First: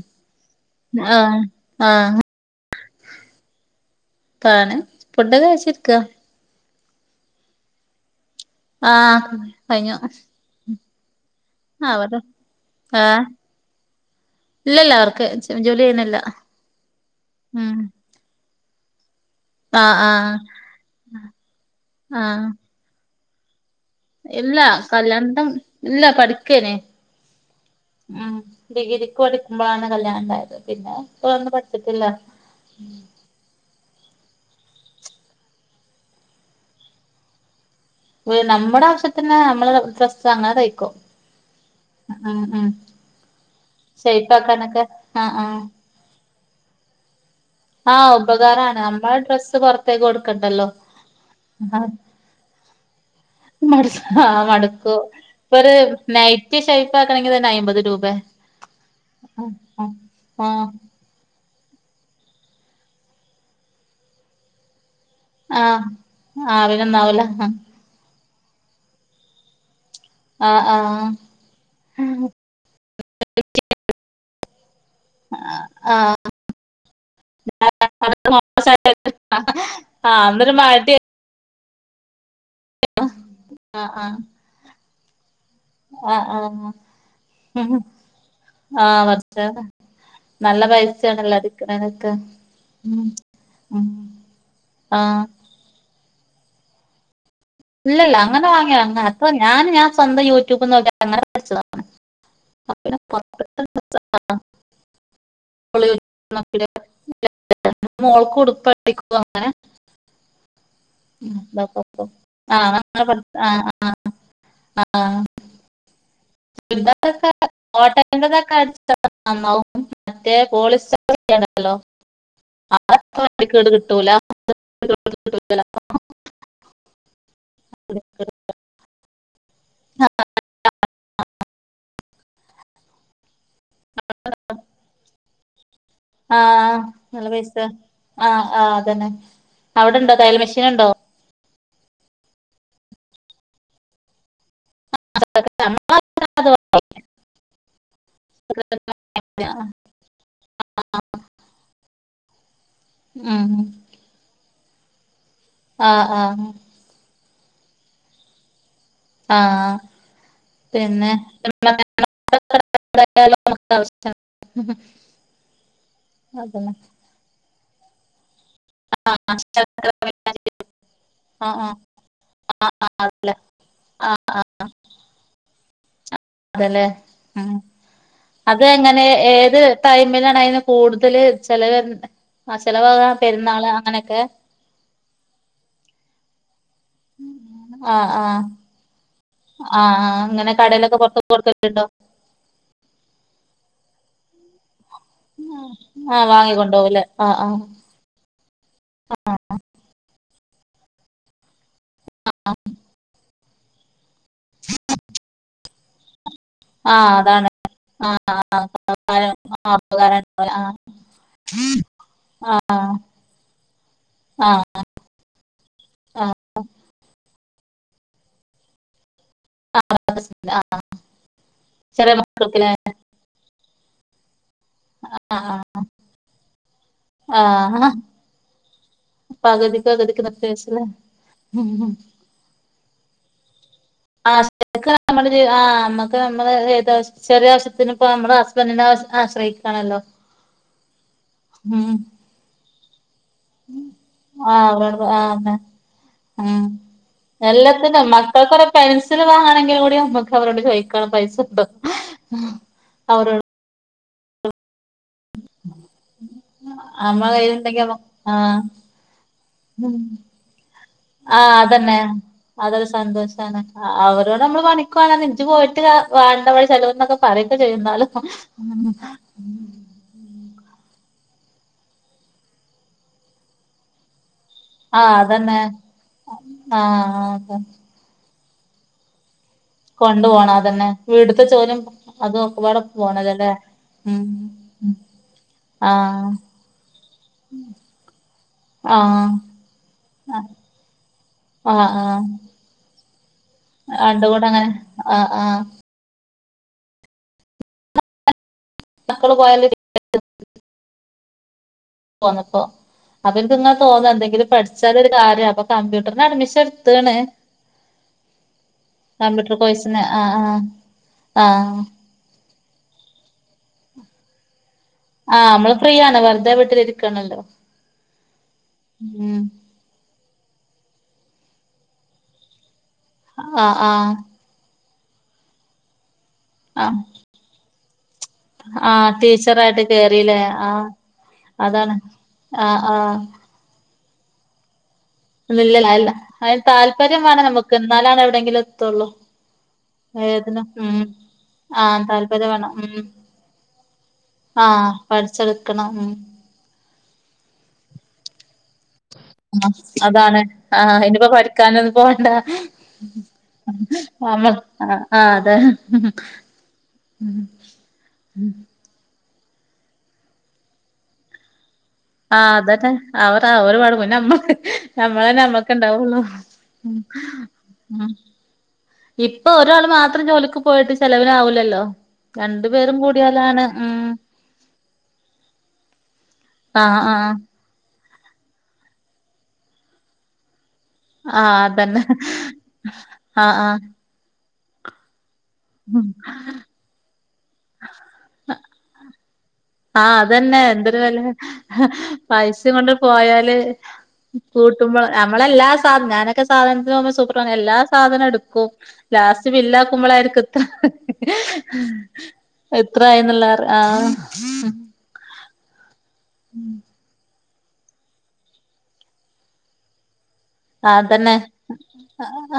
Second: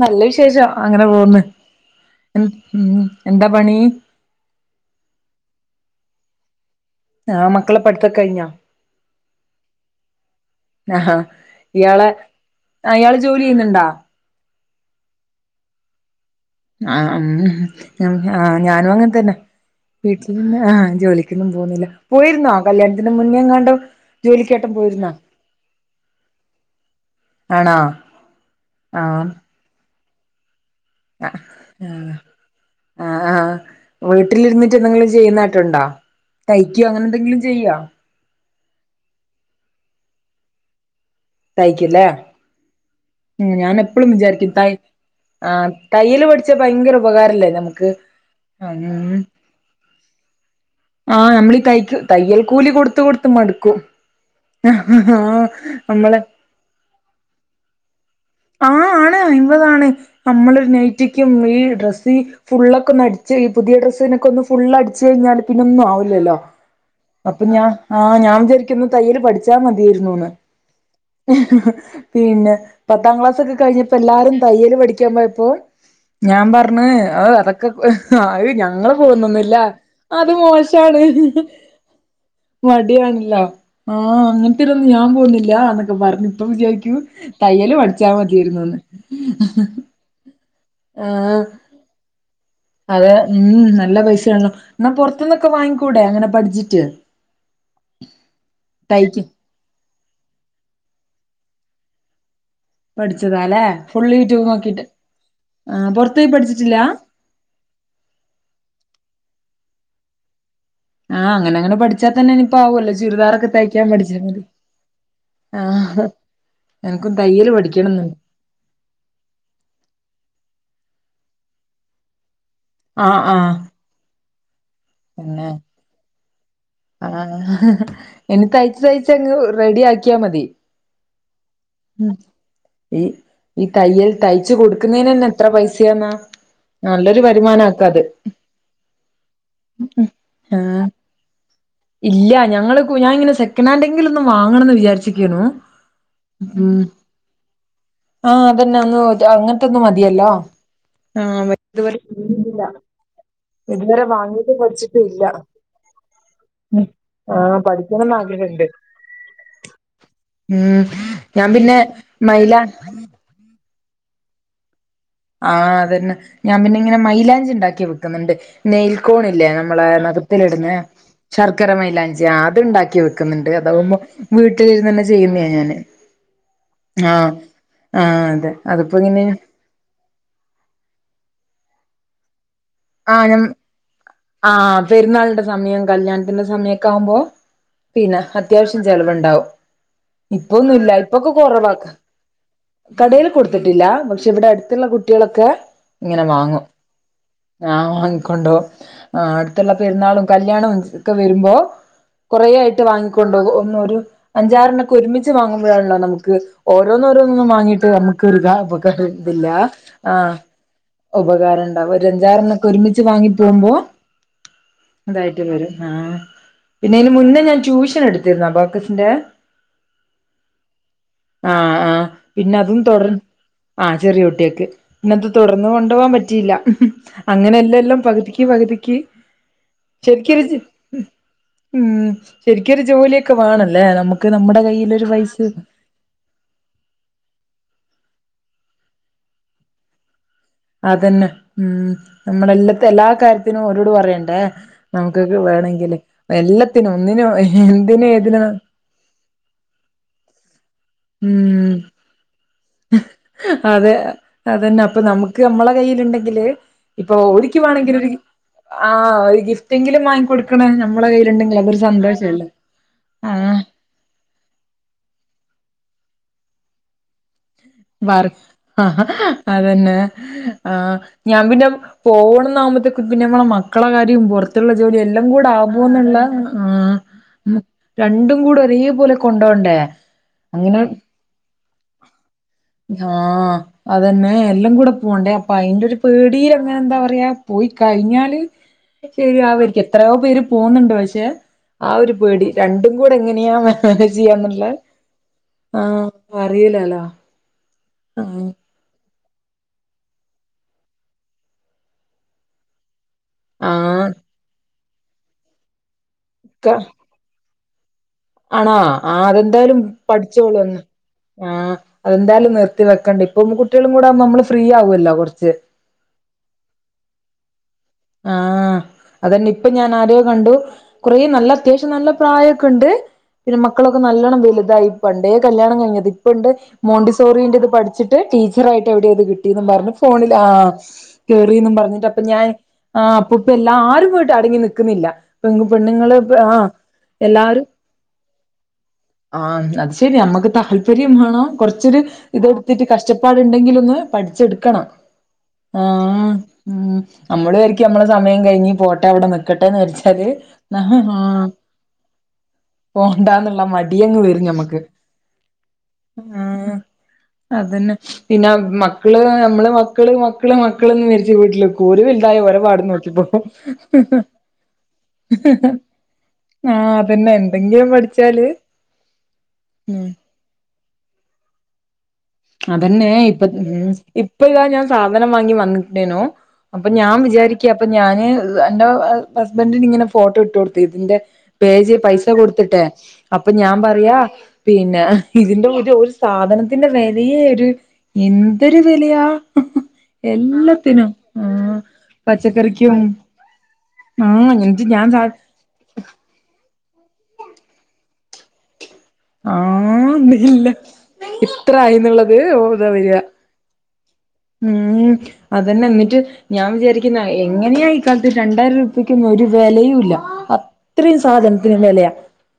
നല്ല വിശേഷം അങ്ങനെ പോക്ന്ന് ആഹ് ആഹ് ഉം എന്താപണി [unintelligible] പുഡ് കഴ്ച്ചിരിക്ക അഹ് മക്കളെ പഠിത്ത കഴിഞ്ഞാ ആഹ് കയ് ഞ്ഞു അഹ് ഇയാളെ ആ ഇയാള് ആഹ് ജോലി യ്യുന്നുണ്ട ഇല്ലല്ല അവർക്ക് [unintelligible] ജോലി ചെയ്യുന്നില്ല ആഹ് ഉം ആ് ഞാനുഅങ്ങനെത്തന്നെ ആഹ് വീട്ടിൽ ആഹ് നിന്ന് ആഹ് ജോലിക്കൊന്നും പോകുന്നില്ല ആഹ് പോയിരുന്നോ കല്യാണത്തിന്റെ മുന്നേ എങ്ങാണ്ടോ ഇല്ല ജോലിക്കേട്ടൻ പോയിരുന്നോ കല്യാണ്ടം ഇല്ല പഠിക്കേനെ ആണോ ഉം ഡിഗ് രി ക്ക് പഠിക്കുമ്പളാണ് കല്യാണ ഉണ്ടായത് പിന്നെ ഇപ്പ ആഹ് ഒന്നും പഠിച്ചിട്ടില്ല ആഹ് ആഹ് ആഹ് വീട്ടിലിരുന്നിട്ട് എന്തെങ്കിലും ചെയ്യുന്നായിട്ടുണ്ടോ തയ്ക്കോ അങ്ങനെ എന്തെങ്കിലും ചെയ്യാ നമ്മ്ടെ ആവശ്യത്തിന്ന് നമ്മള് ഫസ്റ്റ്അങ്ങനെ കഴിക്കും തയ്ക്കല്ലേ ഉം ഞാന്എപ്പളും വിചാരിക്കും തൈ ആഹ് തയ്യല് പഠിച്ച ഭയങ്കര ഉപകാരല്ലേ നമുക്ക് ആഹ് ഉപകാരമാണ് ഉം മ്മളെ ഡ്രസ്സ് പൊറത്തേക്ക്കൊടുക്കണ്ടല്ലോ ആഹ് നമ്മളീ തയ്ക്കും തയ്യൽ കൂലി കൊടുത്ത കൊടുത്ത് മടുക്കും ആഹ് ഇപ്പ ഒരു നമ്മള് നൈറ്റ് ഷൈഫ് ആക്കണെങ്കി തന്നെ അയ്മ്പത് രൂപെ അഹ് ആണ് അയ്മ്പത് ആണ് ആ നമ്മളരു നൈറ്റ് ചറ്റിക്കും ഈ ഡ്രസ്സ് ഫുള്ളൊക്ക ഒന്ന് അടിച്ച് ഈ പുതിയ ഡ്രസ്സിനൊക്കെ ഒന്ന് ഫുള്ള് അടി ച്ച കഴിഞ്ഞാല് ആ പിന്ന ഒന്നും ആവു ല്ലല്ലോ ആ പിന്നെന്നാവൂല അപ്പൊ ഞാ ആഹ് ഞാൻ വിചാരിക്കുന്നു തയ്യൽ പഠിച്ചാ മതിയരുന്നുന്ന് ആഹ് ആഹ് പിന്നെ പത്താം ക്ലാസ്സ് ഒക്കെ കഴിഞ്ഞപ്പോ എല്ലാരും തയ്യല് പഠിക്കാപോയപ്പോ ഞാ പറഞ്ഞ് അഹ് അതൊക്കെ ഞങ്ങള് പോകുന്നൊന്നുല്ല ആ അത് അന്നൊരു മടി മോശാണ് മടിയണല്ലോ ആ ആ അഹ് അങ്ങനത്ത്നന്നും ഞാപോന്നില്ലന്ന് ക്കെ ആ പറഞ്ഞു ആ ഇപ്പ വിചാരിക്കു തയ്യല് പഠിച്ചാ മതിയരുന്നുന്ന് ആ പടച്ചോനെ നല്ല പൈസയാണല്ലോ അടി ക്കണനക്ക് അതെ ഉം നല്ല പൈസ ണലൊന്ന ആ പുറത്തന്നൊക്കെ വാങ്ങിക്കൂടെ അങ്ങനെ പഠിച്ചിട്ട് ഇല്ലല്ല അങ്ങനവാങ്ങിയ അ തയ്ക്കും അപ്പ ഞാന് ഞാ സ്വന്തം യൂറ്റ്യുബ്നോക്കി അങ്ങനെ പഠിച്ചതാ പിന്നെ പഠിച്ചതാലെ പുറത്ത് ഫുള്ള് യുറ്റ്യുബ് നോക്കിട്ട് ആഹ് പുറത്ത് യി പഠിച്ചിട്ടില്ല [unintelligible] മോൾക്ക്ടുപ്പ് അട്പ്പിക്കു അങ്ങനെ ആഹ് അങ്ങനെ അങ്ങനെ പഠിച്ചാ തന്നെ ഇനിയിപ്പ ആവല്ലോ ചുരിദാറൊക്കെ തയ്ക്കാൻ പഠിച്ചാമതി ആഹ് [unintelligible] തയ്യല് [unintelligible] പഠിക്കണംന്നുണ്ട് നന്നാവും മറ്റേ പോളിസ്റ്ററ് [unintelligible] ഹലോ ആഹ് ആഹ് പിന്നെ [unintelligible] ആഹ് ഇനി തയ്ച്ച് തയ്ച്ച് അങ്ങ് റെഡി ആക്കിയാ മതി ഉം ഈ തയ്യൽ തയ്ച്ച കൊടുക്കുന്നതിന് ന്നെ എത്ര പൈസയാന്നാ ആഹ് നല്ലൊരു നല്ല പൈസെ വരുമാനാക്ക അത് അഹ് ആഹ് അതന്നെ അവിടെണ്ടോ തയ്യൽ ആഹ് മെഷീനുണ്ടോ ഇല്ല ഞങ്ങൾക്കു ഞാനിങ്ങനെ സെക്കനാന്റെങ്കിലും ഒന്ന് വാങ്ങണംന്ന് വിചാരിച്ചിക്കേന്നു ഉം ആഹ് അതന്നെ ഒന്ന് അങ്ങ- ഒറ്റൊന്ന് മതിയല്ലോ അഹ് [inaudible] ഉം ഇതുവരെ വാങ്ങിട്ട് കൊലച്ചിട്ടില്ല ആഹ് ആഹ് ഉം ആഹ് പഠിക്കണംന്ന് ആഗ്രഹണ്ട് ആഹ് ഉം പിന്നെ ഞാൻ പിന്നെ മൈലാ- [inaudible] ആഹ് അതന്നെ ഞാൻ അതന്നെ. പിന്നങ്ങെനെ മൈലാഞ്ചിണ്ടാക്കി വിക്കുന്നുണ്ട് ആ, നെയിൽക്കോണില്ലേ നമ്മളെ ശർക്കര വിലാസി. നഖത്തിലിടുന്നെ ആ ആ, ശർക്കര മൈലാഞ്ചി അത്ണ്ടാക്കി വിക്കുന്നുണ്ട് അതാവുമ്പോ ആ, വീട്ടിലിരുന്നന്നെ ചെയ്യുന്നാ ഞാന് അതെലെ ആഹ് ഉം ആഹ് അതെ അതിപ്പോ അതങ്ങനെ ഇങ്ങനെ ഏത് ടൈമിലാണ് അയിന് കൂടുതല് ചിലവരുന്നെ ആ ചിലവ് ആഹ് ഞാൻ പെരുന്നാള് അങ്ങനൊക്കെ ആഹ് പെരുന്നാളിന്റെ സമയം കല്യാണത്തിന്റെ സമയൊക്കാവുമ്പൊ ആഹ് പിന്നെ ആഹ് അത്യാവശ്യം ചെലവുണ്ടാവും ആഹ് ആഹ് അങ്ങനെ ഇപ്പൊന്നൂല്ല കടയിലൊക്കെ പൊറത്ത് ഇപ്പൊക്കെ കൊടുക്കലുണ്ടോ കുറവാക്ക- കടല് കൊടുത്തിട്ടില്ല പക്ഷെ ഇവിടെ അടുത്തുള്ള കുട്ടിളൊക്കെ ഇങ്ങനെ വാങ്ങും ആ ആ ആഹ് ആഹ് വാങ്ങിക്കോണ്ടു ആ അടുത്തുള്ള പെരുന്നാളും കല്യാണോം ഒക്കെ വരുമ്പോ ആഹ് കുറെയായിട്ട് വാങ്ങിക്കൊണ്ട ഒന്നു ഒരു അഞ്ചാറണ്ണൊക്കെ ഒരുമിച്ച് വാങ്ങുമ്പോഴാണല്ലോ നമുക്ക് ആഹ് അതാണ് ഓരോന്നോരോന്നും വാങ്ങിയിട്ട് ആഹ് നമുക്കില്ല നമുക്കൊരുതില്ല ആഹ് ഉപകാരണ്ടാവും ഒരഞ്ചറാണ്ണൊക്കെ ആഹ് ഒരുമിച്ച് വാങ്ങിപോകുമ്പോ ആഹ് അതായിട്ട് വരും ആഹ് പിന്നെ അയിന് മുന്നെ ഞാൻ ട്യൂഷനെടുത്തിരുന്നു അബാകസിന്റെ ആഹ് ആഹ് ചെറിയ പിന്നെ മക്കൾക്കില്ലേ അതും തുടർ - ആഹ് ചെറിയകുട്ടിയേൾക്ക് പിന്നത് ആഹ് തുടർന്ന് കൊണ്ടോവാൻ പറ്റിയില്ല അങ്ങനെയെല്ലല്ലാം പകുതിക്ക് പകുതിക്ക് പകുതി പകുതിക്ക് നിർത്തിവെച്ചുലെ ശരിക്കൊരു ഉം ശരിക്കൊരു ജോലിയൊക്കെ വേണല്ലേ നമുക്ക് നമ്മുടെ കയ്യിലൊരു വ- ഒരു ആ നമ്മുക്ക് നമ്മളെ ഏത് ചെറിയ ആവശ്യത്തിനിപ്പൊ നമ്മള് ഹസ്ബന്റിനെ ആശ്ര ആശ്രയിക്കാണല്ലോ അതന്നെ ഉം നമ്മളല്ലത്തെ എല്ലാ കാര്യത്തിനും ഒരോട് പറയണ്ടേ ആഹ് അവരോട് നമുക്കൊക്കെ ആഹ് വേണങ്കില് ഉം എല്ലാത്തിനും ഒന്നിനും എല്ലാത്തിനും എന്തിനും ഏതിനും മക്കൾക്കൊരു പെൻസിൽ വാങ്ങാണെങ്കിലുകൂടി നമുക്ക് അവരോട് ചോയിക്കണം പൈസണ്ടോ ഉം അവരോട് അതേ അതന്നെ അപ്പൊ നമുക്ക് നമ്മളെ കയ്യില്ണ്ടെങ്കില് ഇപ്പൊ നമ്മളെ കയ്യിലുണ്ടെങ്കി നമ്മ ഓര്ക്കുവാണെങ്കിലൊരു ആഹ് ആഹ് ഒരു ഗിഫ്റ്റെങ്കിലും വാങ്ങിക്കൊടുക്ക്ണ ഞമ്മള ആഹ് കയ്യിലുണ്ടെങ്കില് അതൊരു സന്തോഷല്ലേ ആഹ് ആ ഓരോടമ്മള് പണിക്കോവാന്ന് ഇഞ്ച് പോയിട്ട് വാണ്ട ഇവടെചെലവിന്നൊക്കെ പറയൊക്കെ ചെയ്യും ന്നാലും വർ ആഹ് അതന്നെ ആഹ് ഞാൻ പിന്നെ പോണംന്നാവുമ്പത്തേക്ക് പിന്നെ നമ്മളെ മക്കളെ കാര്യം പുറ ത്തുള്ള ജോലി ആഹ് എല്ലാംകൂടെ അതന്നെ ആവോന്നുള്ള ആഹ് രണ്ടും കൂടെ ഒരേ പോലെ കൊണ്ടോണ്ടെ കൊണ്ടു പോണം അതന്നെ വീട്ടുത്തെ ജോലിം ആഹ് ഉം അതന്നെ എല്ലാം കൂടെ പോണ്ടേ അപ്പൊഅയിന്റെ ഒരു ആഹ് പേടി എന്താ പറയാ പോയി കഴിഞ്ഞാല് ആഹ് ശരിയാവേര്ക്കും എത്രയോ പേര് പോവുന്നുണ്ട് പക്ഷെ ആഹ് ആ ഒരു ആഹ് പേടി രണ്ടും കൂടെ എങ്ങനെയാ രണ്ടും കൂടെ അങ്ങനെ മാനേജിയ്യാപറ്റണെ ആഹ് ആഹ് ആ അറിലല്ലോ ആഹ് ന്നക്കൾ പോയാല് തോന്നപ്പോ അപ്പൊ എനിക്ക് ഇങ്ങ തോന്ന ആഹ് എന്തെങ്കിലും പഠിച്ചാലൊരു കാര്യം അപ്പൊ കമ്പ്യൂട്ടറിന് അഡ്മിഷൻ എടുത്ത്ണ് ആണാ ആ കമ്പ്യൂട്ടർ അതെന്തായാലും കോഴ്സിന് ആഹ് പഠിച്ചോളൂ ആഹ് ഒന്ന് ആഹ് അതെന്തായാലും നിർത്തി വെക്കണ്ട പെൺ കുട്ടികളും കൂടാവുമ്പോ നമ്മൾ ഫ്രീ ആവുല്ല ആഹ് അമ്മള് ഫ്രീ ആണ് വെറുതെ വീട്ടിലിരിക്കാണല്ലോ ആഹ് അതന്നെ ഇ ഇപ്പൊ ഞാൻ ആരെയോ കണ്ടു കുറേ നല്ല അത്യാവശ്യം നല്ല പ്രായൊക്കെണ്ട് പിന്നെ ആഹ് മക്കളൊക്കെ ആഹ് നല്ലോണ്ണം വലുതായി പണ്ടേ കല്യാണം കഴിഞ്ഞത് ഇപ്പണ്ട് ആഹ് മോണ്ടി സോറീന്റെത് പഠിച്ചിട്ട് ടീ ചിറായിട്ട് ആഹ് എവിടെയത് കിട്ടിന്നും ടീച്ചറായിട്ട് പറഞ്ഞു ഫോണിൽ കേറില്ലേ ആ ആഹ് കേറിന്നും അതാണ് പറഞ്ഞിട്ട് അപ്പൊ ഞാൻ ആഹ് ആ ആഹ് അപ്പൊ ഇപ്പൊ ആരും പോ അടങ്ങിനിക്കുന്നില്ല ഓ ഇല്ല അല്ല അതിന് താല്പര്യം വേണം എല്ലാരും നമുക്ക് എന്നാലാണ് എവിടെയെങ്കിലും എത്തുള്ളൂ ആഹ് അത് ശരിയാ നമ്മുക്ക് വേദന ഉം താല്പര്യം വേണം കൊറച്ചൊരു ആഹ് താല്പര്യം വേണം ഇതെടുത്തിട്ട് ഉം കഷ്ടപ്പാടുണ്ടെങ്കിലൊന്ന് പഠിച്ചെടുക്കണം ആഹ് ആ പഠിച്ചെടുക്കണം ഉം നമ്മള് വിചാരിക്കും നമ്മളെ സമയം കഴിഞ്ഞ പോട്ടെ ട്ട അവിടെ നിക്കട്ടെന്ന് ആഹ് വിചാരിച്ചാല് അതാണ് അഹ് ആഹ് ഇനിപ്പോ പഠിക്കാനൊന്നും പോവണ്ട പോണ്ടന്നുള്ള മടിയങ്ങ് വരും നമ്മൾ ഞമ്മക്ക് ആഹ് ആഹ് അതെ അഹ് അതന്നെ പിന്നെ മ മക്കള് നമ്മള് മക്കള് മക്കള് മക്കളൊന്നും കരുതി വീട്ടില്ക്കോ ഓര് വലുതായാ ആഹ് ഓരേ അതന്നെ അവർ അവരെ പാട് പോവും നമ്മളന്നെ നമ്മക്ക് ഇണ്ടാവുള്ളു ആഹ് ഉം അതന്നെ എന്തെങ്കിലും ഉം പഠിച്ചാല് ഇപ്പൊ ഒരാള് ഉം മാത്രം ജോലിക്ക് പോയിട്ട് ചെലവിനാവൂലല്ലോ രണ്ടു പേരും കൂടിയാലാണ് ഉം ഇപ്പൊ ഇതാ ഞാൻ സാധനം വാങ്ങി വന്നിട്ടേനോ അപ്പൊ ആഹ് ഞാൻ ആഹ് വിചാരിക്ക ഓക്കെ അപ്പം ഞാൻ എൻ്റെ ഹസ്ബന്റിനിങ്ങനെ ഫോട്ടോ ഇട്ട് കൊടു ഇതിന്റെ ആഹ് പേജെ അതന്നെ പൈസ കൊടുത്തിട്ടെ അപ്പൊ ആഹ് ഞാൻ ആഹ് പറയാ പിന്നെ ഇതിന്റെ ഇത് ഒരു സാധനത്തിന്റെ വിലയെ ഒരു എന്തൊരു വിലയാ ആഹ് അതന്നെ എന്തൊരു എല്ലാത്തിനും വെല ആ പൈസയും പച്ചക്കറിക്കും കൊണ്ടങ്ങട് പോയാല് ആ എന്നിട്ട് കൂട്ടുമ്പോൾ ഞാൻ സാ നമ്മളെല്ലാ ഞാനൊക്കെ സാധനത്തിന് പോകുമ്പോ സൂപ്പർ എല്ലാ സാധനം എടുക്കും ലാസ്റ്റ് ആ ബില്ലാക്കുമ്പോളായിരിക്കും ഇത്ര ഇല്ല ഇത്ര ആയിന്നുള്ളത് ഓ ഇതാ എത്രായി വരിക എന്നുള്ളറിയാ ആ ഉം അതന്നെ എന്നിട്ട് ഞാൻ വിചാരിക്കുന്നെ എങ്ങനെയാ ഇക്കാലത്ത് രണ്ടായിറുപ്യക്കൊന്നും ഒരു വിലയും ഇല്ല ഇത്രയും അതന്നെ സാധനത്തിന് വെലയാ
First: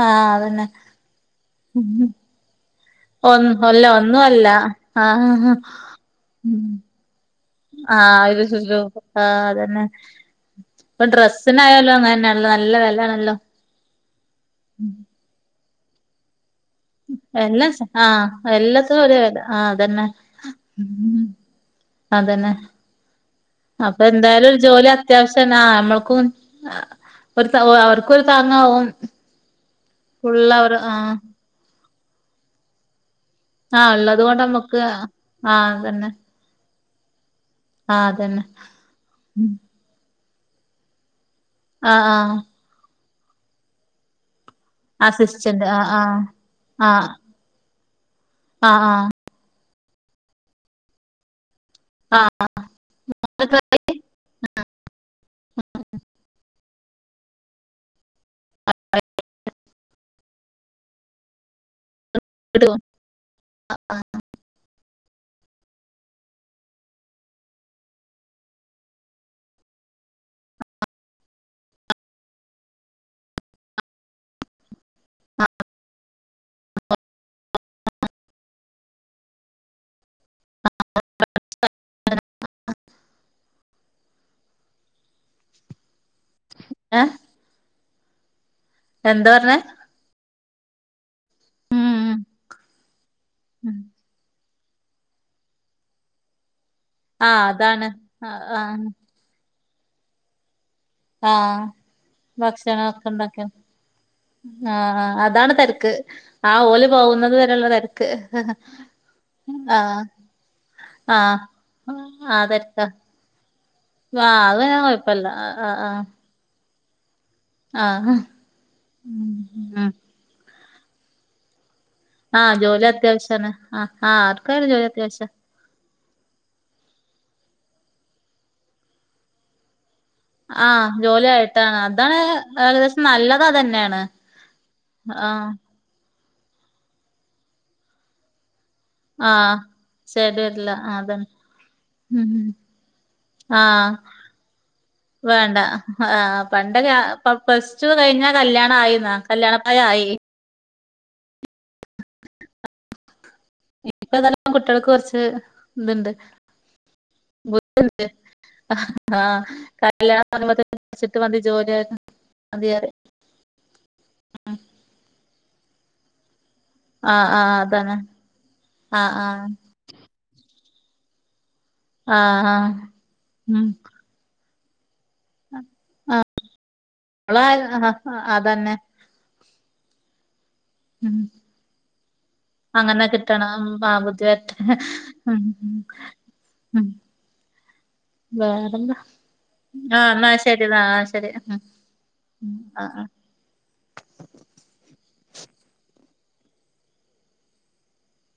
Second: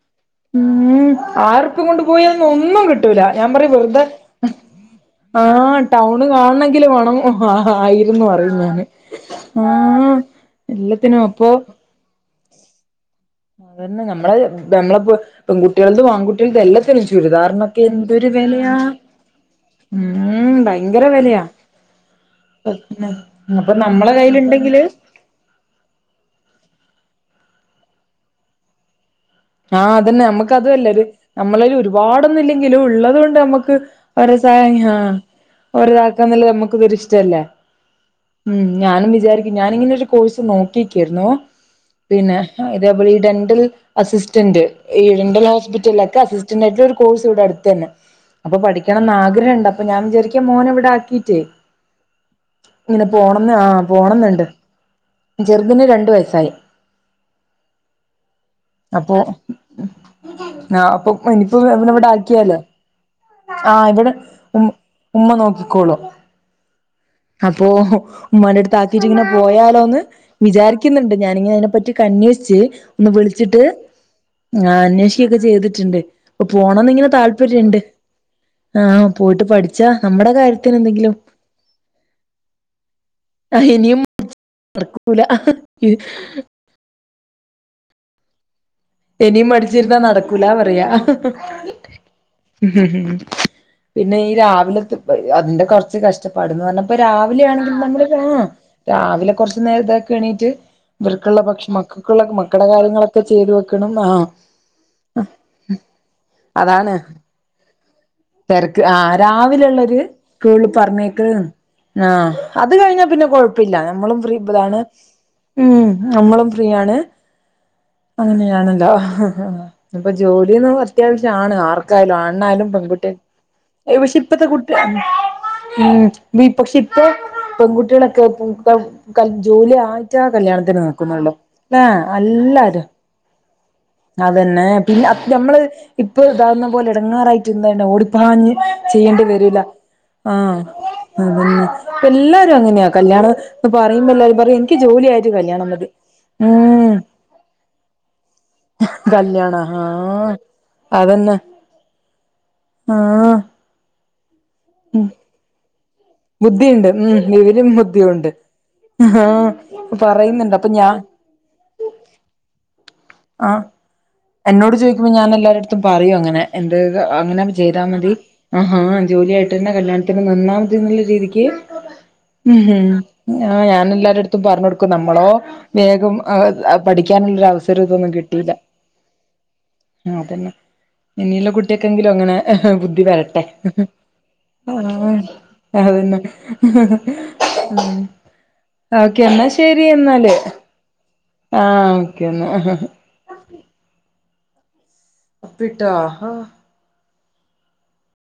ആഹ് അതന്നെ ഉം ആയിരോർപ്യകൊണ്ട് പോയാ ഒന്നും കി ട്ടൂല ഒ ഞാൻ പറയും അല്ല വെറുതെ ഒന്നും അല്ല ആ ആഹ് ടൗണ് കാണണെങ്കിലും വേണം ആ ആയിരന്ന് ആഹ് പറയും ഞാന് ആഹ് ആ അതന്നെ എല്ലാത്തിനും അപ്പൊ എല്ലും അയന്നെയന്നാലോ നല്ല വിലയാണല്ലോ അതെന്നെ നമ്മളെ നമ്മളപ്പോ പെൺകുട്ടികളും ആൺകുട്ടികളതും എല്ലാം ഉം എല്ലാം ചുരിദാറിനൊക്കെ എന്തൊരു ആഹ് വെലയാ എല്ലാത്തിനും ഒരേ വെല ആഹ് അതന്നെ ഉം ഭയങ്കര വെലയാ അതന്നെ അപ്പൊ നമ്മളെ കയിലുണ്ടെങ്കില് അത്യാവശ്യം ന്നാ അമ്മൾക്കും അവർക്കും ഒരു താങ്ങാവും ആഹ് അതന്നെ ഫുള്ള് നമ്മുക്ക് അവർ അതുല്ല ആ ഒരു നമ്മളെല് ഒരുപാടൊന്നും ഇല്ലങ്കിലും ഉള്ളതുകൊണ്ട് നമ്മക്ക് ആ ഉള്ളത് ഒര കൊണ്ട് സ നമ്മുക്ക് ആ അതന്നെ ഒരതാക്കന്നല്ല നമ്മുക്ക് ഇതൊരിഷ്ട്ടല്ലേ ആ അതന്നെ ഉം ഞാനും വിചാരിക്കും ഞാനിങ്ങനെ ഒരു കോഴ്സ് നോക്കിക്കിരുന്നു ആ ആ പിന്നെ ഇതേപോലെ ഈ ഡെന്റൽ അസിസ്റ്റന്റ് ഈ ഡെന്റൽ അസിസ്റ്റന്റ് ആ ആ ഹോസ്പിറ്റലിലൊക്കെ അസിസ്റ്റന്റ് ആയിട്ടുള്ള ആ ഒരു കോഴ്സ് ഇവിടെ അടുത്തന്നെ അപ്പൊ ആ പഠിക്കണന്ന് ആ ആഗ്രഹണ്ട്‌ അപ്പോ ഞാൻ വിചാരിക്ക മോനെവിടാക്കിയിട്ട് ആഹ് ഇങ്ങനെ പോണന്ന് ആ പോണന്നുണ്ട് ചെറുതിന് രണ്ടു വയസ്സായി അപ്പൊ ആ അപ്പൊ ഇനിപ്പോനിവടാക്കി ക്കിയാല് ആ ഇവിടെ ഉം ഉമ്മ നോക്കിക്കോളും. അപ്പൊ ഉമ്മന്റെടുത്ത് ആക്കീട്ട് ഇങ്ങനെ പോയാലോന്ന് വിചാരിക്കുന്നുണ്ട് ഞാനിങ്ങനെ അതിനെപ്പറ്റികന്യോഷ്ച്ച് ഒന്ന് വിളിച്ചിട്ട് ആഹ് അന്വേഷിക്കൊക്കെ ചെയ്തിട്ടുണ്ട്. ഇപ്പൊ പോണംന്ന്ങ്ങനെ താല്പര്യംണ്ട് ആ പോയിട്ട് പഠിച്ചാ ന്നമ്മടെ കാര്യ ത്തിന് എന്തെങ്കിലും ആ ഹിനിയുംമറക്കൂല. എഹ് ഇനിയും പറഞ്ഞേ മടിച്ചിരുന്നാ നടക്കൂലാന്ന് അറിയാ. ഉം ഉം പിന്നെ ഈ രാവിലെ ത്പ്പെ അതിന്റെ കൊർച്ച് കഷ് ഒച്ചപ്പാട് പറഞ്ഞപ്പോ രാവിലെ ആണെങ്കിൽ നമ്മള് ആ രാവിലെ കൊർച്ച് ന്നേര്തൊക്കെ എണീറ്റ് ആ ഇവർക്കുള്ള ഭക്ഷ മക്കൾക്കുള്ള മക്കടെ കാര്യങ്ങളൊക്കെ ചെയ്തു വെക്കണം അഹാ ആഹ്, അഹ് അതാണ് തെര്ക്ക് ആ ഓല് പോകുന്നത് വെരെയുള്ള തെരെക്ക്. തെര്ക്ക് ആഹ് രാവിലൊള്ളോര് സ്കൂളിൽ പറഞ്ഞേക്ക് ആഹ് ആഹ് അത് കഴിഞ്ഞാ പിന്നെകൊഴപ്പില്ല. ന്നമ്മളും ആഹ് അത് പിന്നെ ഫ്രീഇപ്പതാണ് കൊഴപ്പല്ല ഉം ന്നമ്മളും ഫ്രീയാണ്. ആഹാ ആണല്ലോ ഇപ്പൊ ജോലിന്നു അത്യാവിശ്യണ് ആർ ക്കായാലും ആഹ് ആണ്ണായാലും ജോലി പെൺകുട്ടി അത്യാവശ്യാണ് ആഹ് പക്ഷെ ആഹ് ഇപ്പത്തെ ആർക്കായാലും കുട്ടി ജോലി അത്യാവശ്യ ഉം ബി പക്ഷെ ഇപ്പോ പെൺകുട്ടികളൊക്കെ ക, കൽ ജോലിആയി റ്റാകല്യാണത്തിന് ആഹ് നോക്കുന്നുള്ളൂ ലേ അല്ലാരും. ന്നല്ലെത് അതെന്നെണ്. അതെന്നെ പിന്നെ ഞമ്മള് ഇപ്പൊ ഇതാകുന്നപോലെ ഇടങ്ങാറായിട്ട് ന്തന്നെ ഓടിപ്പാഞ്ഞ് ചെയ്യെണ്ടി ആഹ് വെരൂല. ശരി ആഹ് വരില്ല അതന്നെ അതെന്നെ ഇപ്പ ഉം ഉം എല്ലാരും അങ്ങനെയാ ആഹ് കല്യാണംപറയുമ്പോ എല്ലാരുംപറയും ക്ക് ജോലിആയിട്ട് കല്ല്യാണംമതി ഉം ഇപ്പപ്ലസ് റ്റു കഴ്ഞ്ഞാ കല്ല്യാണ ആയിന്നാ കല്യാണപ്രയാആയി. അതെന്നെ ആഹ് ഇപ്പൊഏതായാലും കുട്ടിയാൾക്ക് കൊർച്ച് ഇതുണ്ട് ബുദ്ധിയുണ്ട് ഉം വിവരും ബുദ്ധിണ്ട്. ബുദ്ധിയുണ്ട് ആ ആഹ് കല്യാണം പറയുന്നുണ്ട് അപ്പൊ ഞാൻ താമസിച്ചിട്ട് വന്ന് ജോലിയായി മതിയ ആഹ് എന്നോട് ചോദിക്കുമ്പോൾ ഞാൻ എല്ലാരെട്ത്തും പറയുംഅങ്ങനെ. എന്ത്‌ ആഹ് അങ്ങനെ ആഹ് അതാണ് ചെയ്താൽമതി ആഹാ ആഹ് ആഹ് ജോലിയായിട്ട്ന്നെ കല്ല്യാണ ത്തിന് ന്നിന്നാമതി രീതിക്ക് ആഹ് ആഹ് മ്ഹും ആ ഉം ഞാന് എല്ലരെട്ത്തും ത്തു പറഞ് കൊട്ക്കും ന്നമ്മളോ വേഗം ഏ അവള പഠിക്കാനുള്ള അവസ രൊഇതൊന്നും ആഹ് കിട്ടീല അതന്നെ ആതെന്നെ ഉം ഇനിയിള്ള കുട്ടിയക്കെങ്കിലും അങ്ങനെ അങ്ങനെ ബുദ്ധിവെരട്ടെ കിട്ടണം ആ ബുദ്ധി വരട്ടെ ഉം ആഹ് അതെന്നെ ഉം ആഹ് വേറെന്താ ഓക്കെ ഇന്നാ ആഹ് എന്നാ ശെരിഎന്നാല്. ശരി എന്നാ ശരി ഉം ആഹ് ഓക്കെന്നാ. ഉം ആഹ് ആഹ് ഉപ്പിട്ടോ ഹോ